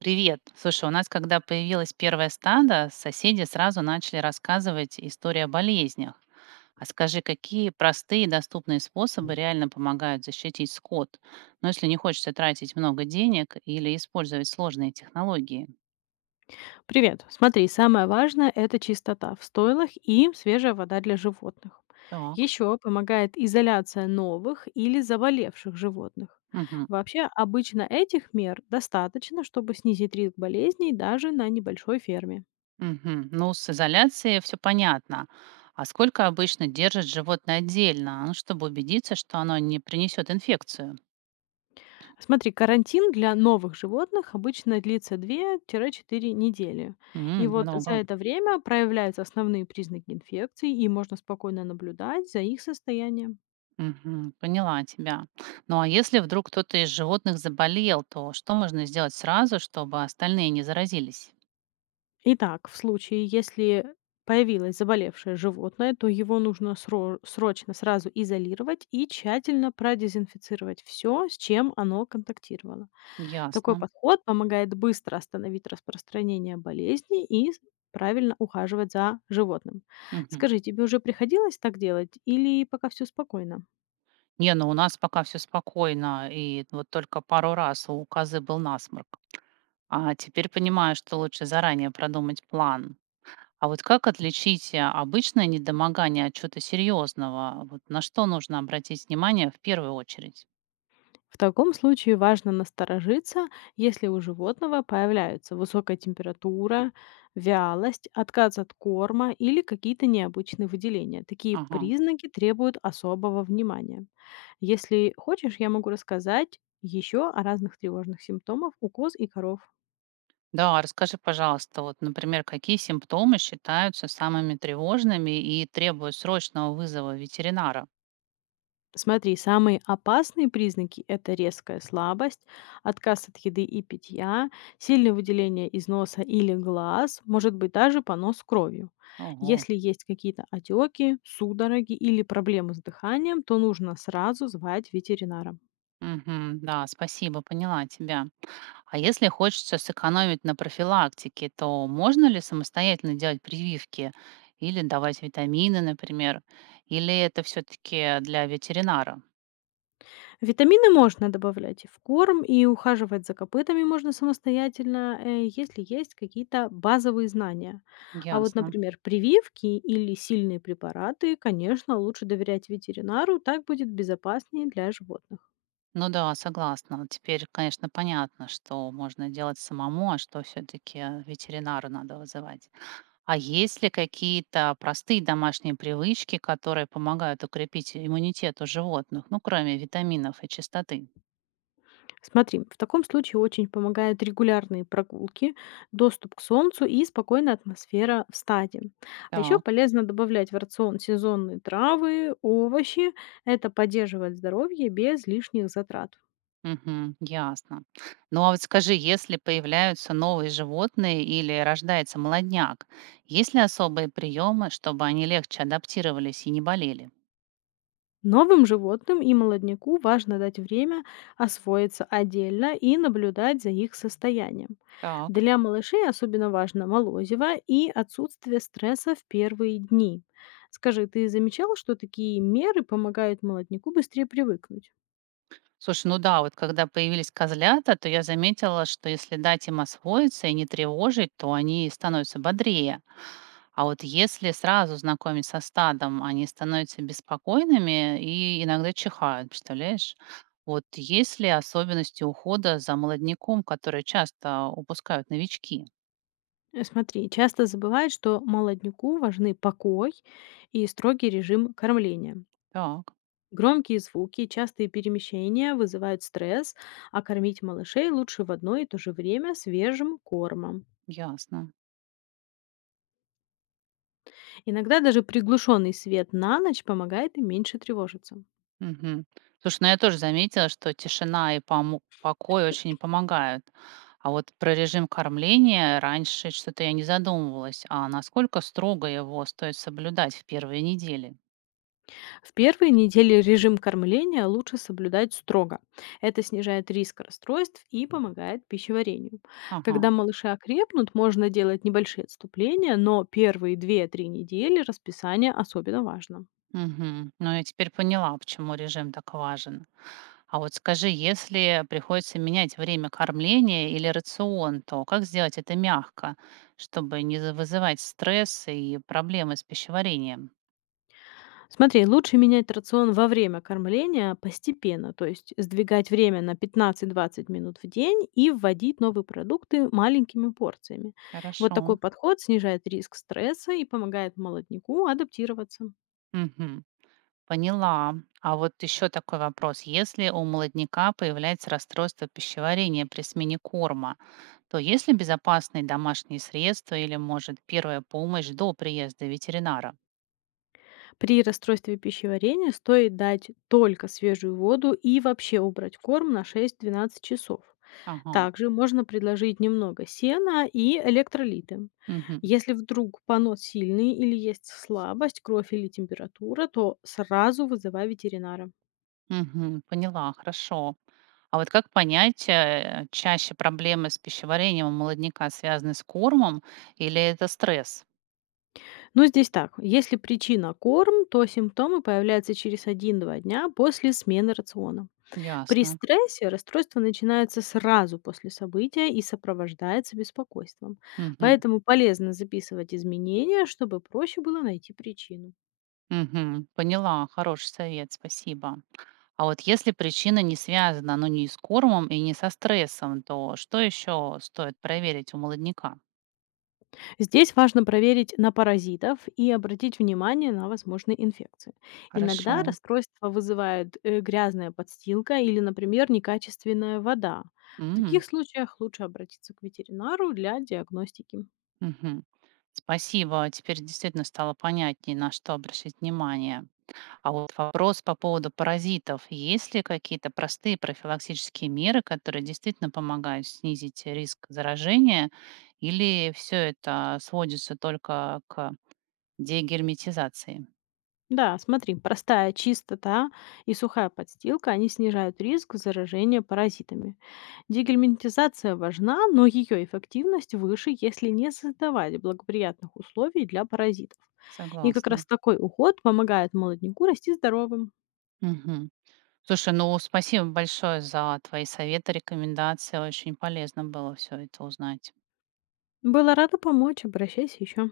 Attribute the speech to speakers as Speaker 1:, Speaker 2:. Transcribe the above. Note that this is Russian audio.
Speaker 1: Привет. Слушай, у нас, когда появилось первое стадо, соседи сразу начали рассказывать истории о болезнях. А скажи, какие простые и доступные способы реально помогают защитить скот? Ну, если не хочется тратить много денег или использовать сложные технологии.
Speaker 2: Привет. Смотри, самое важное– это чистота в стойлах и свежая вода для животных.
Speaker 1: Так.
Speaker 2: Еще помогает изоляция новых или заболевших животных.
Speaker 1: Мгм.
Speaker 2: Вообще, обычно этих мер достаточно, чтобы снизить риск болезней даже на небольшой ферме.
Speaker 1: Мгм. Ну, с изоляцией все понятно. А сколько обычно держит животное отдельно, ну, чтобы убедиться, что оно не принесет инфекцию?
Speaker 2: Смотри, карантин для новых животных обычно длится две-четыре недели. И
Speaker 1: М,
Speaker 2: вот за
Speaker 1: много.
Speaker 2: это время проявляются основные признаки инфекции, и можно спокойно наблюдать за их состоянием.
Speaker 1: Мгм. Поняла тебя. Ну а если вдруг кто-то из животных заболел, то что можно сделать сразу, чтобы остальные не заразились?
Speaker 2: Итак, в случае, если появилось заболевшее животное, то его нужно срочно сразу изолировать и тщательно продезинфицировать все, с чем оно контактировало. Такой
Speaker 1: Ясно.
Speaker 2: подход помогает быстро остановить распространение болезни и правильно ухаживать за животным.
Speaker 1: Мгм.
Speaker 2: Скажи, тебе уже приходилось так делать или пока все спокойно?
Speaker 1: Не, ну у нас пока все спокойно, и вот только пару раз у козы был насморк. А теперь понимаю, что лучше заранее продумать план. А вот как отличить обычное недомогание от чего-то серьезного? Вот на что нужно обратить внимание в первую очередь?
Speaker 2: В таком случае важно насторожиться, если у животного появляются высокая температура, вялость, отказ от корма или какие-то необычные выделения. Такие
Speaker 1: Ага.
Speaker 2: признаки требуют особого внимания. Если хочешь, я могу рассказать еще о разных тревожных симптомах у коз и коров.
Speaker 1: Да, расскажи, пожалуйста, вот, например, какие симптомы считаются самыми тревожными и требуют срочного вызова ветеринара?
Speaker 2: Смотри, самые опасные признаки– это резкая слабость, отказ от еды и питья, сильное выделение из носа или глаз, может быть даже понос кровью.
Speaker 1: Ого.
Speaker 2: Если есть какие-то отеки, судороги или проблемы с дыханием, то нужно сразу звать ветеринара.
Speaker 1: Мгм. Да, спасибо, поняла тебя. А если хочется сэкономить на профилактике, то можно ли самостоятельно делать прививки или давать витамины, например? Или это все-таки для ветеринара?
Speaker 2: Витамины можно добавлять и в корм, и ухаживать за копытами можно самостоятельно, если есть какие-то базовые знания. А вот,
Speaker 1: Ясно.
Speaker 2: например, прививки или сильные препараты, конечно, лучше доверять ветеринару, так будет безопаснее для животных.
Speaker 1: Ну да, согласна. Теперь, конечно, понятно, что можно делать самому, а что все-таки ветеринару надо вызывать. А есть ли какие-то простые домашние привычки, которые помогают укрепить иммунитет у животных, ну, кроме витаминов и чистоты?
Speaker 2: Смотри, в таком случае очень помогают регулярные прогулки, доступ к солнцу и спокойная атмосфера в стаде. А еще
Speaker 1: Так,
Speaker 2: полезно добавлять в рацион сезонные травы, овощи. Это поддерживает здоровье без лишних затрат.
Speaker 1: мгм, ясно. Ну, а вот скажи, если появляются новые животные или рождается молодняк, есть ли особые приемы, чтобы они легче адаптировались и не болели?
Speaker 2: Новым животным и молодняку важно дать время освоиться отдельно и наблюдать за их состоянием.
Speaker 1: Так.
Speaker 2: Для малышей особенно важно молозиво и отсутствие стресса в первые дни. Скажи, ты замечала, что такие меры помогают молодняку быстрее привыкнуть?
Speaker 1: Слушай, ну да, вот когда появились козлята, то я заметила, что если дать им освоиться и не тревожить, то они становятся бодрее. А вот если сразу знакомить со стадом, они становятся беспокойными и иногда чихают, представляешь? Вот есть ли особенности ухода за молодняком, которые часто упускают новички?
Speaker 2: Смотри, часто забывают, что молодняку важны покой и строгий режим кормления.
Speaker 1: Так,
Speaker 2: Громкие звуки и частые перемещения вызывают стресс, а кормить малышей лучше в одно и то же время свежим кормом.
Speaker 1: ясно.
Speaker 2: Иногда даже приглушенный свет на ночь помогает им меньше тревожиться.
Speaker 1: Мгм. Слушай, ну я тоже заметила, что тишина и покой очень помогают. А вот про режим кормления раньше что-то я не задумывалась. А насколько строго его стоит соблюдать в первые недели?
Speaker 2: В первые недели режим кормления лучше соблюдать строго. Это снижает риск расстройств и помогает пищеварению.
Speaker 1: Ага.
Speaker 2: Когда малыши окрепнут, можно делать небольшие отступления, но первые две-три недели расписание особенно важно.
Speaker 1: Мгм. Ну, я теперь поняла, почему режим так важен. А вот скажи, если приходится менять время кормления или рацион, то как сделать это мягко, чтобы не вызывать стресс и проблемы с пищеварением?
Speaker 2: Смотри, лучше менять рацион во время кормления постепенно, то есть сдвигать время на 15-20 минут в день и вводить новые продукты маленькими порциями. Вот
Speaker 1: Хорошо.
Speaker 2: такой подход снижает риск стресса и помогает молодняку адаптироваться.
Speaker 1: Мгм. Поняла. А вот еще такой вопрос. Если у молодняка появляется расстройство пищеварения при смене корма, то есть ли безопасные домашние средства или, может, первая помощь до приезда ветеринара?
Speaker 2: При расстройстве пищеварения стоит дать только свежую воду и вообще убрать корм на 6-12 часов.
Speaker 1: Ага.
Speaker 2: Также можно предложить немного сена и электролиты.
Speaker 1: Мгм.
Speaker 2: Если вдруг понос сильный или есть слабость, кровь или температура, то сразу вызывай ветеринара.
Speaker 1: Мгм. Поняла, хорошо. А вот как понять, чаще проблемы с пищеварением у молодняка связаны с кормом или это стресс?
Speaker 2: Но здесь так, если причина корм, то симптомы появляются через один-два дня после смены рациона. При
Speaker 1: Ясно.
Speaker 2: стрессе расстройство начинается сразу после события и сопровождается беспокойством.
Speaker 1: Мгм.
Speaker 2: Поэтому полезно записывать изменения, чтобы проще было найти причину.
Speaker 1: Мгм. Поняла, хороший совет, спасибо. А вот если причина не связана, ну, не с кормом и не со стрессом, то что еще стоит проверить у молодняка?
Speaker 2: Здесь важно проверить на паразитов и обратить внимание на возможные инфекции.
Speaker 1: Хорошо.
Speaker 2: Иногда расстройство вызывает грязная подстилка или, например, некачественная вода. В
Speaker 1: М,
Speaker 2: таких случаях лучше обратиться к ветеринару для диагностики.
Speaker 1: мгм. Спасибо, теперь действительно стало понятнее, на что обращать внимание. А вот вопрос по поводу паразитов. Есть ли какие-то простые профилактические меры, которые действительно помогают снизить риск заражения, или все это сводится только к дегерметизации?
Speaker 2: Да, смотри, простая чистота и сухая подстилка, они снижают риск заражения паразитами. Дегельминтизация важна, но ее эффективность выше, если не создавать благоприятных условий для паразитов. И как раз
Speaker 1: Согласна.
Speaker 2: такой уход помогает молодняку расти здоровым.
Speaker 1: Мгм. Слушай, ну спасибо большое за твои советы, рекомендации. Очень полезно было все это узнать.
Speaker 2: Была рада помочь, обращайся еще.